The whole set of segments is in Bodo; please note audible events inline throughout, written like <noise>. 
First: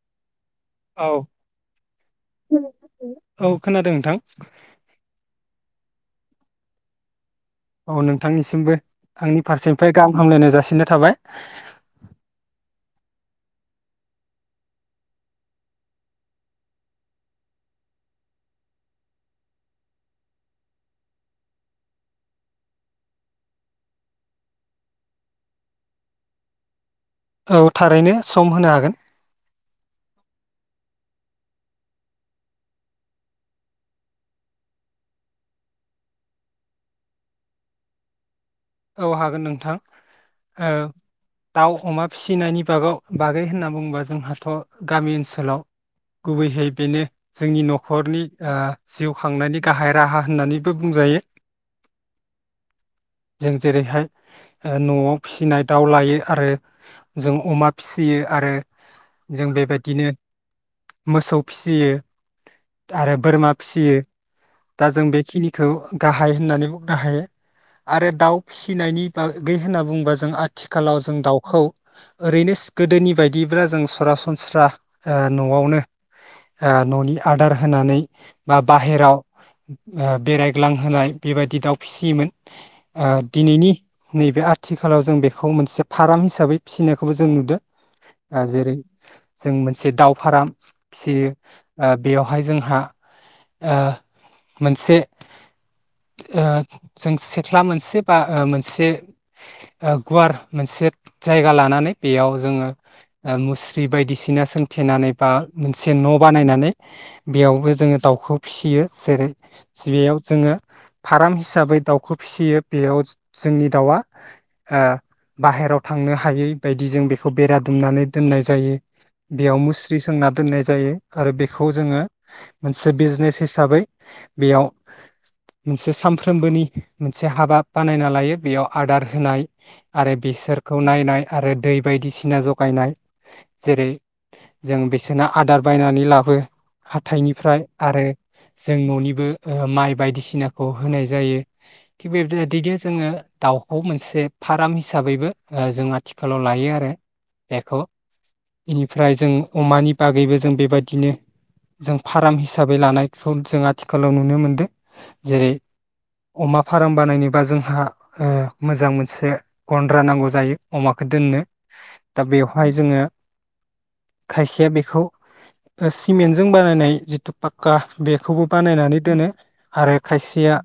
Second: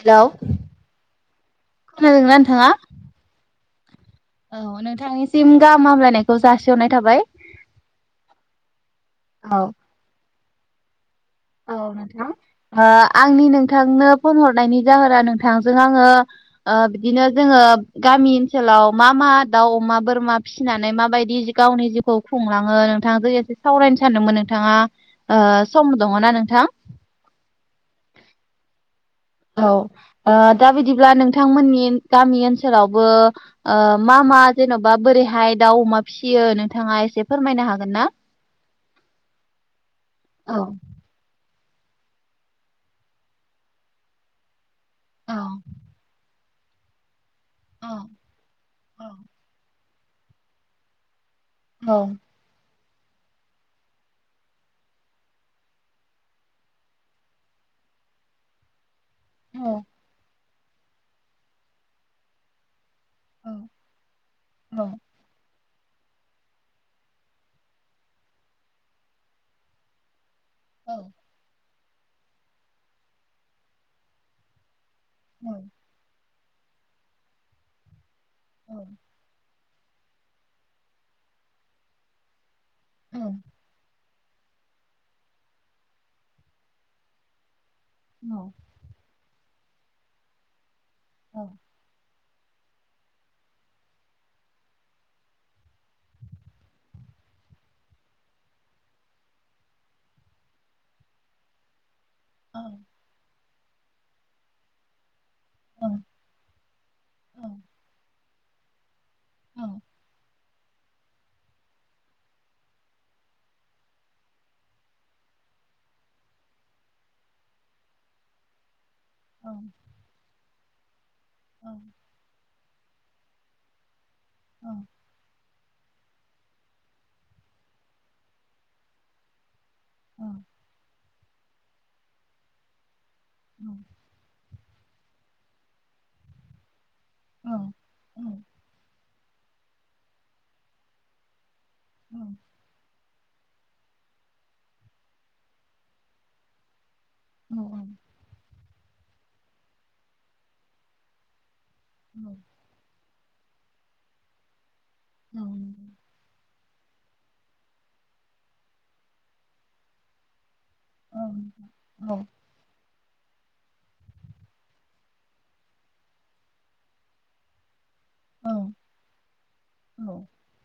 हेलौ औ खोनादोंना नोंथाङा औ खोनादों नोंथां औ नोंथांनिसिम गाम हामलायनायखौ जासिहरनाय थाबाय। औ नोंथांनिसिमबो आंनि फारसेनिफ्राय गाहाम हामलायनाय जा जासिनाय थाबाय। औ नोंथां ओ आंनि नोंथांनो फन हरनायनि जाहोना नोंथांजों आङो ओ बिदिनो जोङो गामि ओनसोलाव मा मा दाउ अमा बोरमा फिसिनानै माबायदि गावनि जिउखौ खुंलाङो नोंथांजों एसे सावरायनो सानदोंमोन नोंथाङा ओ सम दङ ना नोंथां। औ थारैनो सम होनो हागोन औ ओ दा बिदिब्ला नोंथांमोननि गामि ओनसोलावबो ओ मा मा जेन'बा बोरैहाय दाउ अमा फिसियो नोंथाङा एसे फोरमायनो हागोन ना औ हागोन नोंथां औ ओ दाउ अमा फिसिनायनि बागाव बागै होनना बुङोबा जोंहाथ' गामि औ ओनसोलाव गुबैहै बेनो जोंनि औ न'खरनि ओ औ जिउ खांनायनि गाहाय राहा होननानैबो बुंजायो। औ। जों जेरैहाय ओ न'आव फिसिनाय दाउ लायो आरो जों अमा फिसियो आरो जों औ बेबायदिनो मोसौ फिसियो आरो बोरमा फिसियो औ दा जों बेखिनि खौ गाहाय होननानै बुंनो हायो। आरो दाउ फिसिनायनि बागै होनना बुंङोबा जों आ थिखालाव जों दाउखौ ओरैनो गोदोनि बायदिब्ला जों सरासनस्रा आ न'आवनो। न'नि आदार होनानै बा बाहेराव बेरायग्लां होनाय बेबायदि दाउ फिसियोमोन। औ दिनैनि नैबे आथिखालाव जों बेखौ मोनसे फाराम हिसाबै फिसिनायखौबो जों नुदों। औ आ जेरै जों मोनसे दाउ फाराम फिसियो औ बेयाव बेवहाय जोंहा मोनसे जों सेथ्ला मोनसे बा मोनसे गुवार मोनसे जायगा लानानै बेयाव औ जोङो मुस स्रि बायदिसिना सोंथेनानै बा औ मोनसे न' बानायनानै औ बेयावबो जोङो दाउखौ फिसियो। जेरै औ गिबियाव जोङो फाराम हिसाबै दाउखौ फिसियो बेयाव जोंनि दाउआ बाहेराव थांनो हायै बायदि जों बेखौ बेरा दुमनानै दोननाय जायो। औ बेयाव मुस्रि सोंना दोननाय जायो। आरो बेखौ जोङो मोनसे बिजनेस हिसाबै बेयाव मोनसे सानफ्रोमबोनि मोनसे हाबा बानायना लायो बेयाव आदार होनाय आरो बिसोरखौ नायनाय आरो दै बायदिसिना जगायनाय जेरै जों बिसोरनो आदार बायनानै लाबो हाथाइनिफ्राय आरो जों न'निबो माइ बायदिसिनाखौ होनाय जायो। <unintelligible> दाउखौ मोनसे फार्म हिसाबैबो जों आथिखालाव लायो आरो बेखौ औ बेनिफ्राय जों अमानि बागैबो जों बेबायदिनो जों फार्म हिसाबै लानाय सब जों आथिखालाव नुनो मोन्दों जेरै अमा फार्म बानायनोबा जोंहा मोजां मोनसे गन्द्रा नांगौ जायो अमाखौ दोननो दा बेवहाय जोङो खायसेया बेखौ सिमेन्टजों बानायनाय जिथु पाक्का बेखौबो बानायनानै दोनो आरो खायसेया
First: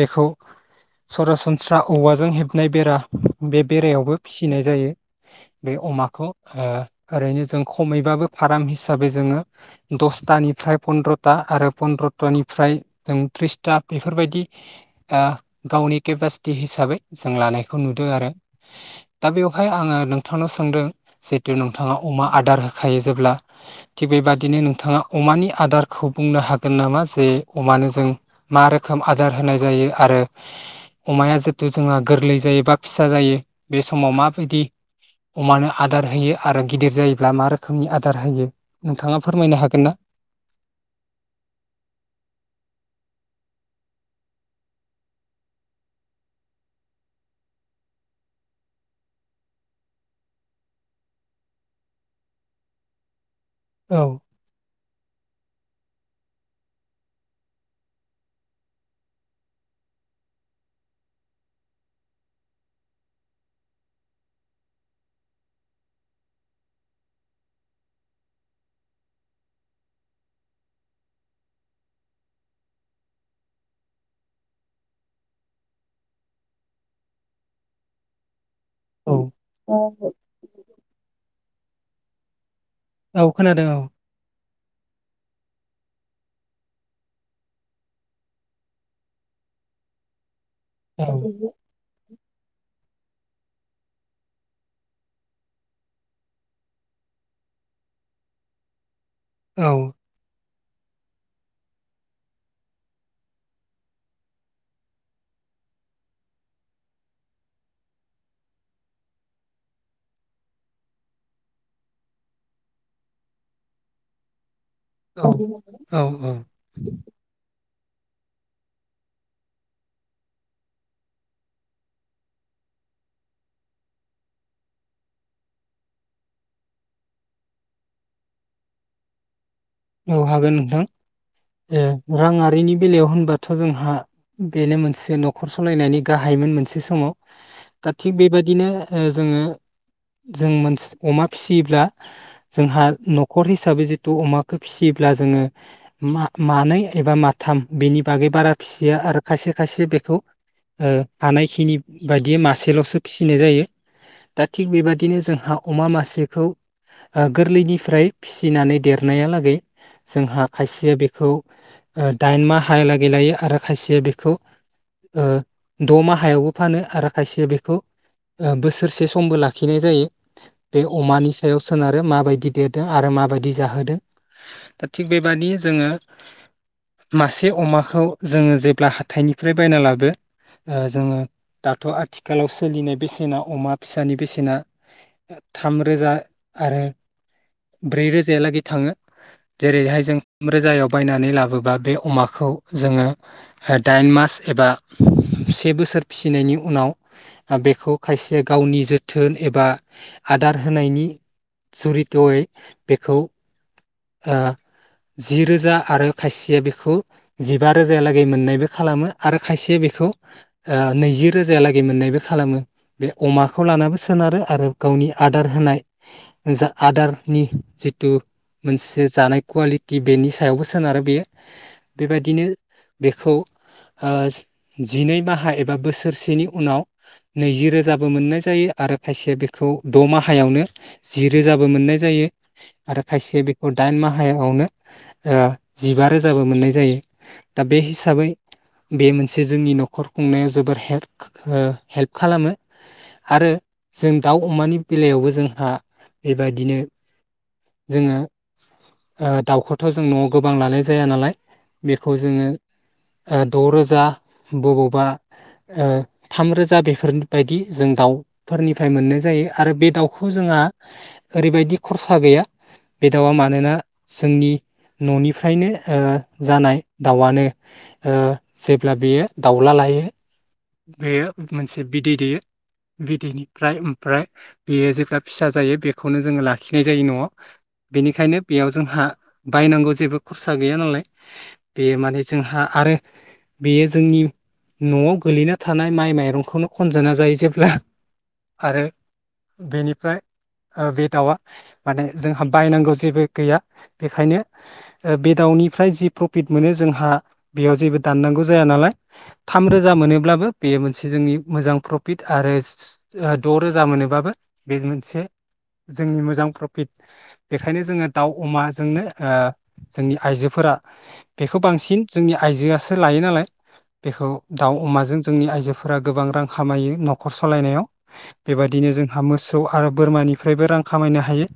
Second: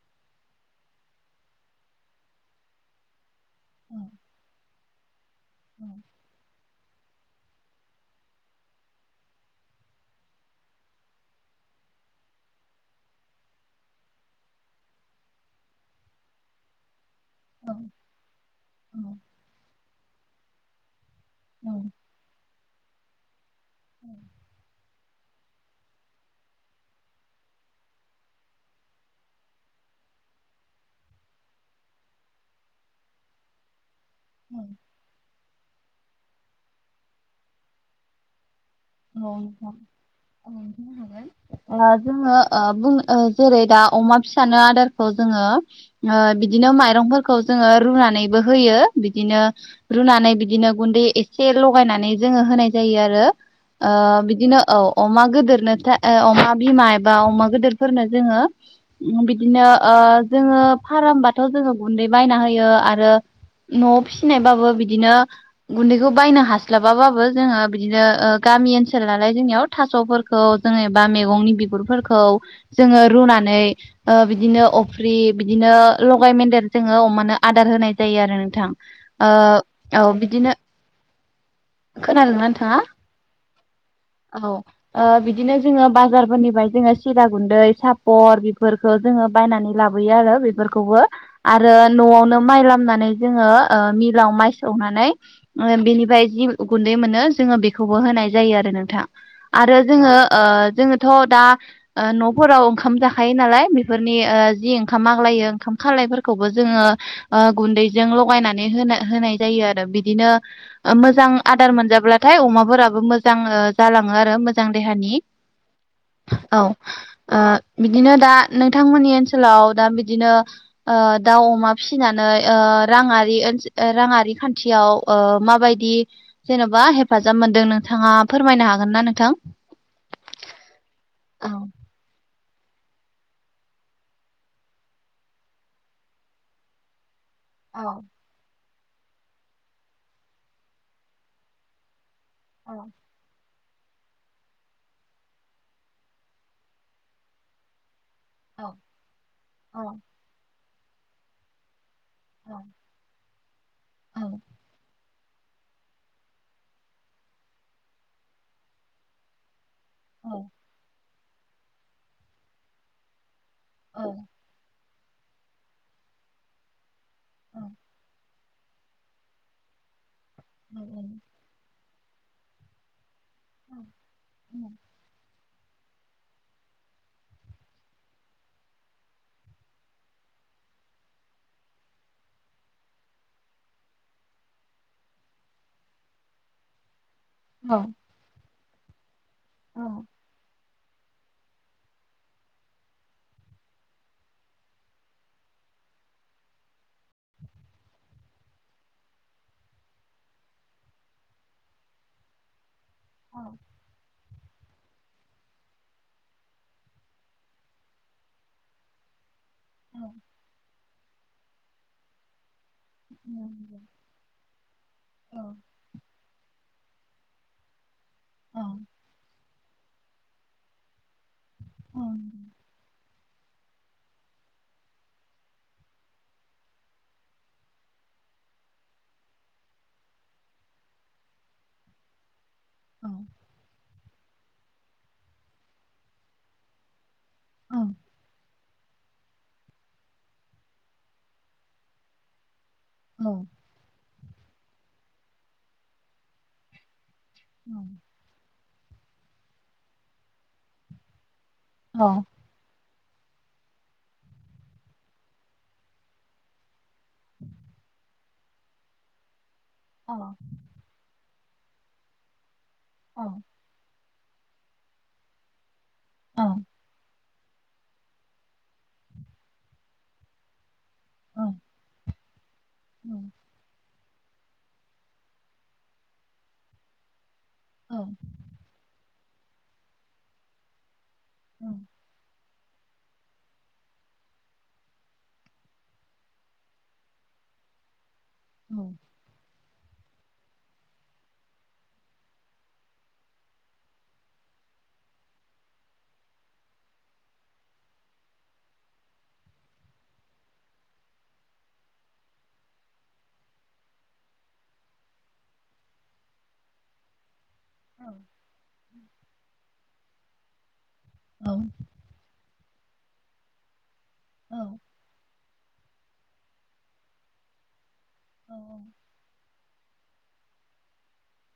बेखौ सरासनस्रा औवाजों हेबनाय बेरा बे बेरायावबो फिसिनाय जायो बे अमाखौ ओरैनो जों खमैबाबो फार्म हिसाबै जोङो दसथानिफ्राय फन्दद्रथा आरो पन्द्रथानिफ्राय जों त्रिसथा बेफोरबायदि गावनि केपासिटि हिसाबै जों लानायखौ नुदों आरो दा बेवहाय आङो नों थानो सानदों जिथु नोंथाङा अमा आदार हो होखायो जेब्ला थिग बेबादिनो नोंथाङा अमानि आदारखौ बुंनो हागोन नामा जे अमानो जों मा रोखोम रोखोम आदार होनाय जायो आरो अम जिथु जोंहा गोरलै जायो बा फिसा जायो बे समाव औ माबायदि अमानो आदार होयो आरो गिदिर जायोब्ला मा रोखोमनि आदार होयो नोंथाङा फोरमायनो हागोन ना औ नोंथां जोङो जेरै दा अमा फिसानो आदारखौ जोङो बिदिनो माइरंफोरखौ जोङो रुनानैबो होयो बिदिनो रुनानै बिदिनो गुन्दै एसे लगायनानै जोङो होनाय जायो आरो औ ओ बिदिनो औ अमा गिदोर अमा बिमा एबा अमा गिदिरफोरनो जोङो बिदिनो जोङो फारामबाथ' जोङो गुन्दै बायना होयो आरो न'आव फिसिनायबाबो बिदिनो गुन्दैखौ बायनो हास्लाबाबाबो जोङो बिदिनो गामि ओनसोल नालाय जोंनियाव थास'फोरखौ जों एबा मैगंनि बिगुरफोरखौ जोङो रुनानै बिदिनो अफ्रि बिदिनो लगाय मेदेर जोङो अमानो आदार होनाय जायो आरो नोंथां औ बिदिनो खोनादोंना नोंथाङा औ खोनादों औ औ आ बिदि बिदिनो जोङो बाजारफोरनिफ्राय जोङो सिरा गुन्दै सापर बेफोरखौ जोङो बायनानै लाबोयो आरो बे फोरखौबो औ आरो न'आवनो माइ लामनानै जोङो मिलाव माइ सौनानै बेनिफ्राय जि गुन्दै मोनो जोङो बेखौ खौबो होनाय जायो आरो नोंथां। औ आरो जोङो जोङोथ' दा ओ न'फोराव ओंखाम जाखायो नालाय बेफोरनि ओ जि ओंखाम आग्लायो ओंखाम खालायफोरखौबो जोङो ओ गुन्दैजों लगायनानै होन होनाय जायो आरो बिदिनो मोजां आदार मोनजाब्लाथाय अमा। फोराबो मोजां ओ जालाङो आरो। जां देहानि औ ओ। बिदिनो दा नोंथांमोननि ओनसोलाव दा बिदिनो ओ दाउ अमा फिसिनानै ओ राङारिओ राङारि खान्थियाव ओ माबायदि जेन'बा हेफा जां मोन्दों नोंथाङा फोरमायनो हागोन ना नोंथां। औ हागोन नोंथां औ ए रां आ। खैनि बेलायाव होनबाथ' जोंहा बेनो मोनसे न'खर सलायनायनि गाहायमोन मोनसे समाव। औ दा थिग बेबादिनो। ओ जोङो जों मोनसि अमा फिसियोब्ला। औ जोंहा न'खर। थाबि जिथ अमा। खौ फिसियोब्ला जोङो मा मानै एबा माथाम बेनि। बागै बारा औ फिसिया आरो खायसे औ खायसे बेखौ। ओ हानायखिनि। बायदि मासेल'सो फिसि। नाय जायो। औ दा थिक बिबा। बिदिनो जोंहा अमा मासेखौ ओ गोरलैनिफ्राय फिसिनानै देरनाया लाग। दै। जोंहा खायसेया बे। खौ ओ दाइन माहा लागै लायो आरो। खायसे बेखौ। द'माहायावबो फानो आरो। खायसे बेखौ। ओ बोसोरसे समबो लाखिनाय जायो। बे अमानि सायाव सोना। माबायदि देरदों आरो माबाय। दि जाहोदों। दा थि बे। नि जोङो मासे अमाखौ जोङो जेब्ला हाथायनिफ्राय बायना लाबो ओ जोङो दाथ' आथिखालाव सोलिनाय बेसेना अमा फिसानि बेसेना थामरोजा आरो। औ ब्रै रोजायालागै। थाङो। औ जेरैहाय जों रोजायाव। बायनानै लाबोबा बे अमाखौ जोङो दाइन मास एबा से बोसोर फिसिनायनि उनाव ओ बेखौ खायसे गावनि जोथोन एबा आदार होनायनि जुरित'यै। बेखौ आ जि रोजा आरो खायसेया बेखौ जिबा रोजायालागै मोननायबो खालामो आरो खायसे बेखौ ओ नैजि रोजाया लागै मोननायबो खालामो बे अमाखौ लानानो सोनारो आरो गावनि आदार होनाय जा आदारनि जिथु मोनसे जानाय कुवालिटि बेनि सायावबो सोनारो बेयो बेबायदिनो बे बेखौ आ जिनै माहा एबा बोसोरसेनि उनाव नैजि रोजाबो मोननाय जायो आरो खायसेया बेखौ द' माहायावनो जि रोजाबो मोननाय जायो। आरो खायसे बि दाइन माहायावनो जिबा ओ रोजाबो मोननाय जायो दा बे हिसाबै बे मोनसे जोंनि न'खर खुंनायाव जोबोर हेल्प ओ हेल्प खालामो। आरो जों दाउ अमानि बेलायावबो जोंहा बेबादिनो जोङो ओ दाउखौथ' जों न'आव गोबां लानाय जाया नालाय। बेखौ जोङो ओ द' रोजा बबावबा ओ थामरोजा बे फोरबायदि जों दाउ फोरनिफ्राय मोननाय जायो। आरो बे दाउखौ जोंहा ओरैबायदि खरसा गैया। बे दाउ आ मानोना जोंनि न'निफ्रायनो ओ जानाय दाउआनो ओ जेब्ला बियो दाउला लायो। बेयो मोनसे बिदै दैयो। बिदैनिफ्राय ओमफ्राय बेयो जेब्ला फिसा जायो बेखौनो जोङो लाखिनाय जायो न'आव बेनिखायनो जोंहा बायनांगौ जेबो खरसा गैया नालाय बे माने जोंहा आरो बेयो जोंनि नआव गोलैना थानाय माइ माइरंखौनो खनजाना जायो जेब्ला आरो बेनिफ्राय ओ बे दाउआ माने जोंहा बायनांगौ जेबो गैया बेखायनो ओ बे दाउनिफ्राय जि प्रफिट मोनो जोंहा बेयाव जेबो दाननांगौ जाया नालाय थाम रोजा मोनोब्लाबो बेयो मोनसे जोंनि मोजां प्रफिट आरो द रोजा मोनोब्लाबो बे मोनसे जोंनि मोजां प्रफिट बेखायनो जोङो दाउ अमाजोंनो ओ जोंनि आइजोफोरा बेखौ बांसिन जोंनि आइजोआसो लायो नालाय बेखौ दाउ अमाजों जोंनि आइजोफोर फोरा गोबां रां खामायो नखर सालायनायाव बेबायदिनो जोंहा मोसौ आरो बोरमानिफ्रायबो रां खामायनो हायो।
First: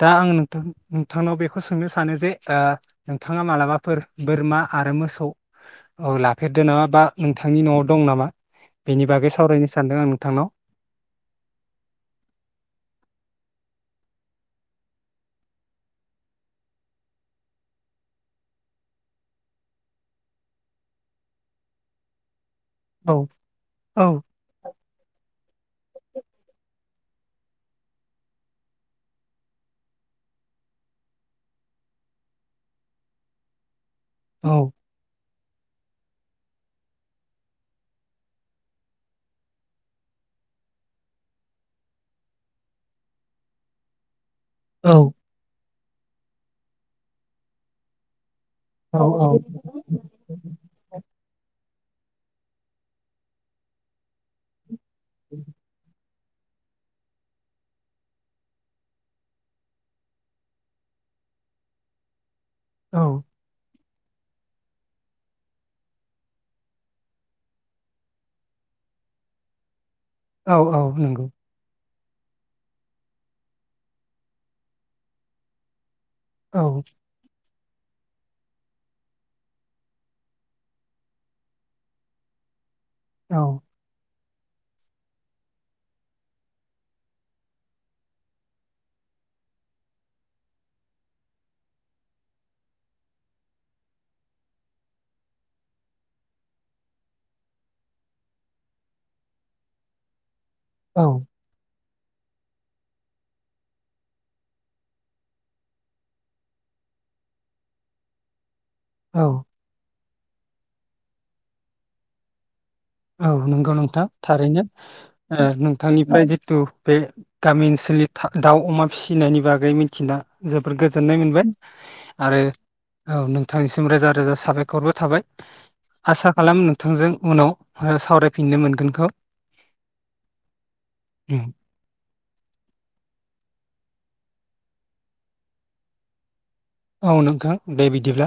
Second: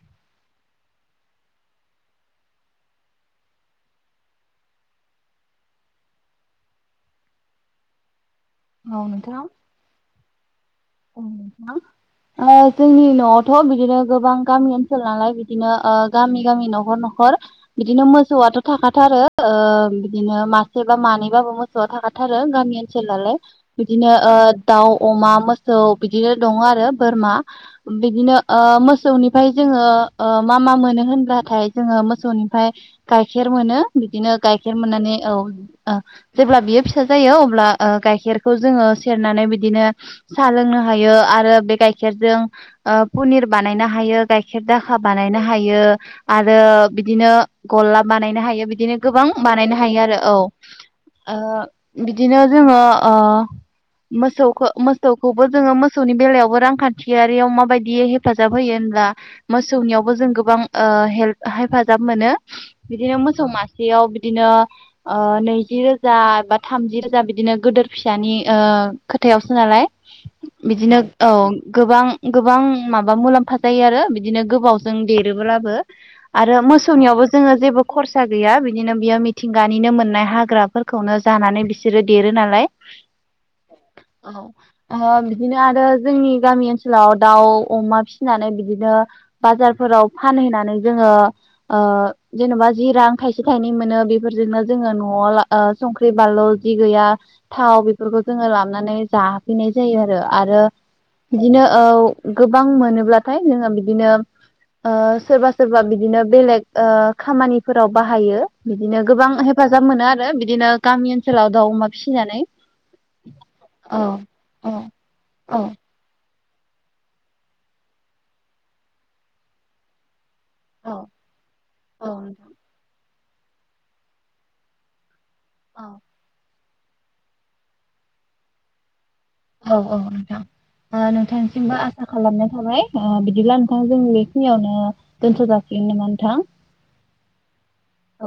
दा आंनो नोंथांनाव बेखौ सोंनो सानो जे ओ नोंथाङा मालाबाफोर बोरमा आरो मोसौ लाफेरदो नामा बा नोंथांनि नआव दं नामा? बेनि बागै सावरायनो सानदों आं नोंथांनाव औ नोंथां ओ जोंनि नआवथ' बिदिनो गोबां गामि ओनसोल नालाय बिदिनो ओ गामि गामि नखर नखर बिदिनो मोसौआथ' थाखाथारो ओ बिदिनो मासे बा मानैबाबो मोसौआ थाखाथारो गामि ओनसोल औ नालाय औ बिदिनो दाउ अमा मो सौ बिदिनो दङ आरो बोरमा बिदिनो ओ मोसौनिफ्राय जोङो ओ मा मा मोनो होनब्लाथाय जोङो मोसौनिफ्राय गाइखेर मोनो। बिदिनो औ गाइखेर मोननानै औ- ओ जेब्ला बियो फिसा जायो अब्ला ओ गाइखेरखौ जोङो सेरनानै बिदिनो साहा लोंनो हायो आरो बे गाइखेरजों ओ पनिर बानायनो हायो। गाइखेर दाखा औ बानायनो हायो। आरो बिदिनो गला बानायनो हायो। बे बिदिनो औ गोबां बानायनो हायो आरो औ बिदिनो जोङो ओ मोसौखो मोसौ मौसौखौबो जोङो मो मोसौनि बेलायावबो रांखान्थियारियाव माबायदि हेफाजाब होयो होनब्ला मोसौनियावबो जों गोबां ओ हेल्प हेफाजाब मोनो। औ बिदिनो मोसौ मासे सेयाव बिदिनो ओ नैजि रोजा बा थामजि रोजा बिदिनो गोदोर फिसानि ओ खोथायावसो नालाय औ औ बिदिनो नंगौ औ गोबां गोबां माबा मुलाम्फा जायो आरो बिदिनो गोबावजों देरोब्लाबो। आरो औ मोसौनियावबो जोङो जेबो खरसा गैया बिदिनो बियो मिथिंगानिनो मोननाय हाग्राफोरखौनो जानानै बिसोरो देरो नालाय औ औ ओ बिदिनो आरो जोंनि गामि ओनसोलाव दाउ अमा फिसिनानै बिदिनो बाजारफोराव फानहैनानै जोङो ओ जेनबा जि रां थायसे थायनै मोनो बेफोरजोंनो जोङो नआव ओ संख्रि बानलु जि गैया थाव बेफोरखौ जोङो लाबानै जा नाय जायो आरो आरो औ बिदिनो औ गोबां मोनोब्लाथाय जोङो बिदिनो ओ सोरबा सोरबा बिदिनो बेलेग ओ खामानिफोराव बाहायो। बिदिनो औ गोबां हेफाजाब मोनो आरो बिदिनो गामि ओनसोलाव दाउ अमा फिसिनानै औ नंगौ नोंथां दा थारैनो ओ नोंथांनिफ्राय थु बे गामि ओनसोलनि था-दाउ अमा फिसिनायनि बागै मिथिना जोबोर गोजोननाय मोनबाय आरो औ नोंथांनिसिम रोजा रोजा साबायखरबो थाबाय आसा खालामो नों थांजों उनाव आरो सावरायफिननो मोनगोनखौ औ औ नोंथां ओ नोंथांसिमबो आसा खालामनाय थाबाय ओ बिदिब्ला नोंथां जोंनि खिनियावनो दोनथ' जासिगोन नामा नोंथां? औ नोंथां दे बिदिब्ला।